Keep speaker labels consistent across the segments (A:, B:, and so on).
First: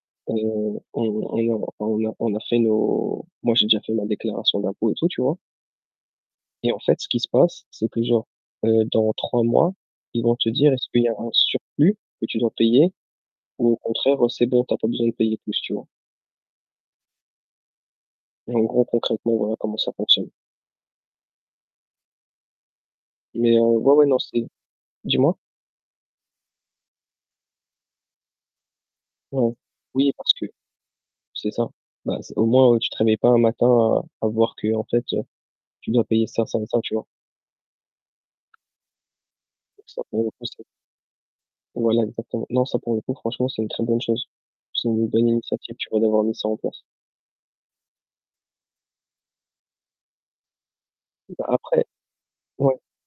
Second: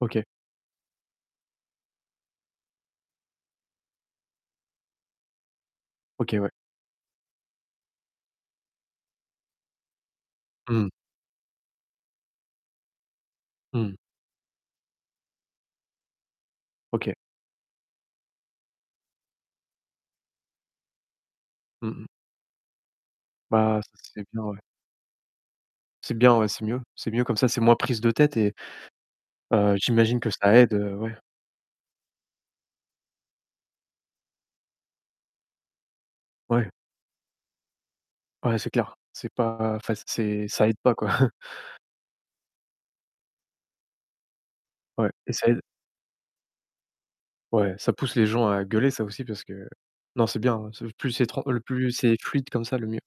A: OK.
B: Heu, [unintelligible] on on a on on a fait nos moi, j'ai déjà fait ma déclaration d'impôts et tout, tu vois?
A: OK, ouais.
B: Et en fait ce qui se passe, c'est que, genre, heu, dans 3 mois, ils vont te dire est-ce
A: Mmh.
B: qu'il y aura un surplus que tu dois payer ou au
A: Mmh.
B: contraire, heu, c'est bon tu as pas besoin de payer plus, tu vois?
A: OK.
B: Et en gros, concrètement, voilà comment ça fonctionne.
A: Mmh mh.
B: Mais heu,
A: Bah, ça
B: ouais, ouais, non,
A: c'est bien,
B: c'est
A: ouais.
B: dis-moi?
A: C'est bien, ouais, c'est mieux. C'est mieux comme ça, c'est moins prise de tête et,
B: Ouais.
A: heu
B: Oui
A: j'imagine que
B: parce que
A: ça aide, heu, ouais.
B: c'est ça. Bah, c au moins heu, tu te réveilles pas un matin à à voir qu'en fait, heu, tu dois payer ça, ça et
A: Ouais.
B: ça, tu vois?
A: Ouais, c'est clair. C'est pas,
B: Donc
A: enfin,
B: ça pour le coup
A: c'est
B: c'est
A: ça aide pas, quoi.
B: Voilà, exactement. Non, ça, pour le coup, franchement c'est une très bonne chose. C'est une
A: Ouais,
B: bonne
A: et ça aide
B: initiative, tu vois, d'avoir mis ça en place.
A: Ouais, ça pousse les gens à gueuler ça aussi, parce que heu non, c'est bien, hein, c'est plus c'est tr
B: Bah,
A: le
B: après
A: plus c'est fluide comme
B: ouais.
A: ça, le mieux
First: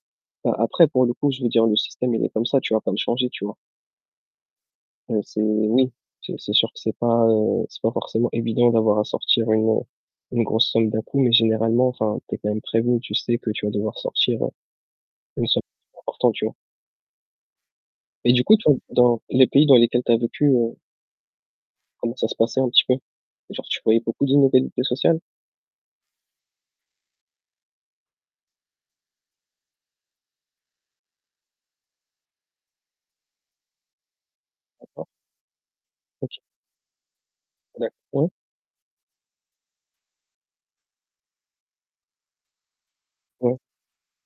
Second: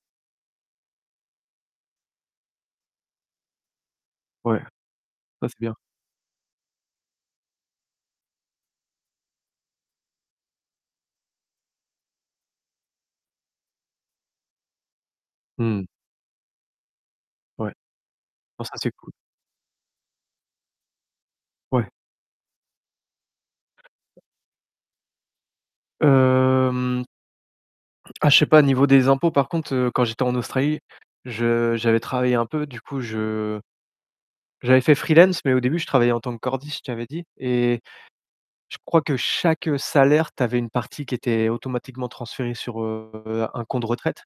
B: Bah, après, pour le coup, je veux dire le système, il est comme ça, tu vas pas le changer, tu vois?
A: Ouais.
B: Heu, c'est
A: Ouais, c'est bien.
B: oui, c'est c'est sûr que c'est pas, heu c'est pas forcément évident d'avoir à sortir une heu une grosse somme d'un coup mais généralement enfin tu es quand même prévenu, tu sais que tu vas devoir sortir heu, une somme
A: Mmh.
B: [unintelligible] importante, tu vois?
A: Ouais,
B: Et du coup,
A: oh, ça
B: toi,
A: c'est cool.
B: dans les pays dans lesquels tu as vécu, heu
A: Ouais.
B: comment ça se passait un petit peu? Genre, tu voyais beaucoup d'inégalités sociales?
A: Hem Ah je sais pas. Au niveau des impôts par contre, heu, quand j'étais en Australie, je j'avais travaillé un peu. Du coup, je j'avais fait
B: D'accord.
A: freelance, mais au début, je travaillais en tant
B: OK.
A: que cordiste, je t'avais dit. Et,
B: [unintelligible]
A: je crois que chaque, heu, salaire, tu avais une partie qui était automatiquement transférée sur, heu,
B: Ouais.
A: un compte retraite.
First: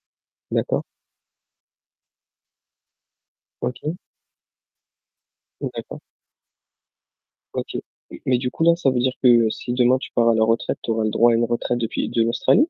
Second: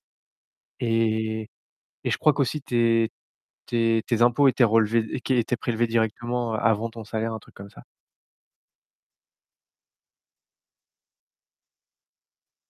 B: D'accord.
A: Et et et je crois qu'aussi tes
B: OK.
A: tes tes impôts étaient relevés et qu'é étaient
B: Oui.
A: prélevés
B: D'accord.
A: directement, heu, avant ton salaire, un truc comme
B: OK.
A: ça.
B: M mais du coup, là, ça veut dire que, si demain tu pars à la retraite, tu auras le droit à une retraite depuis de l'Australie?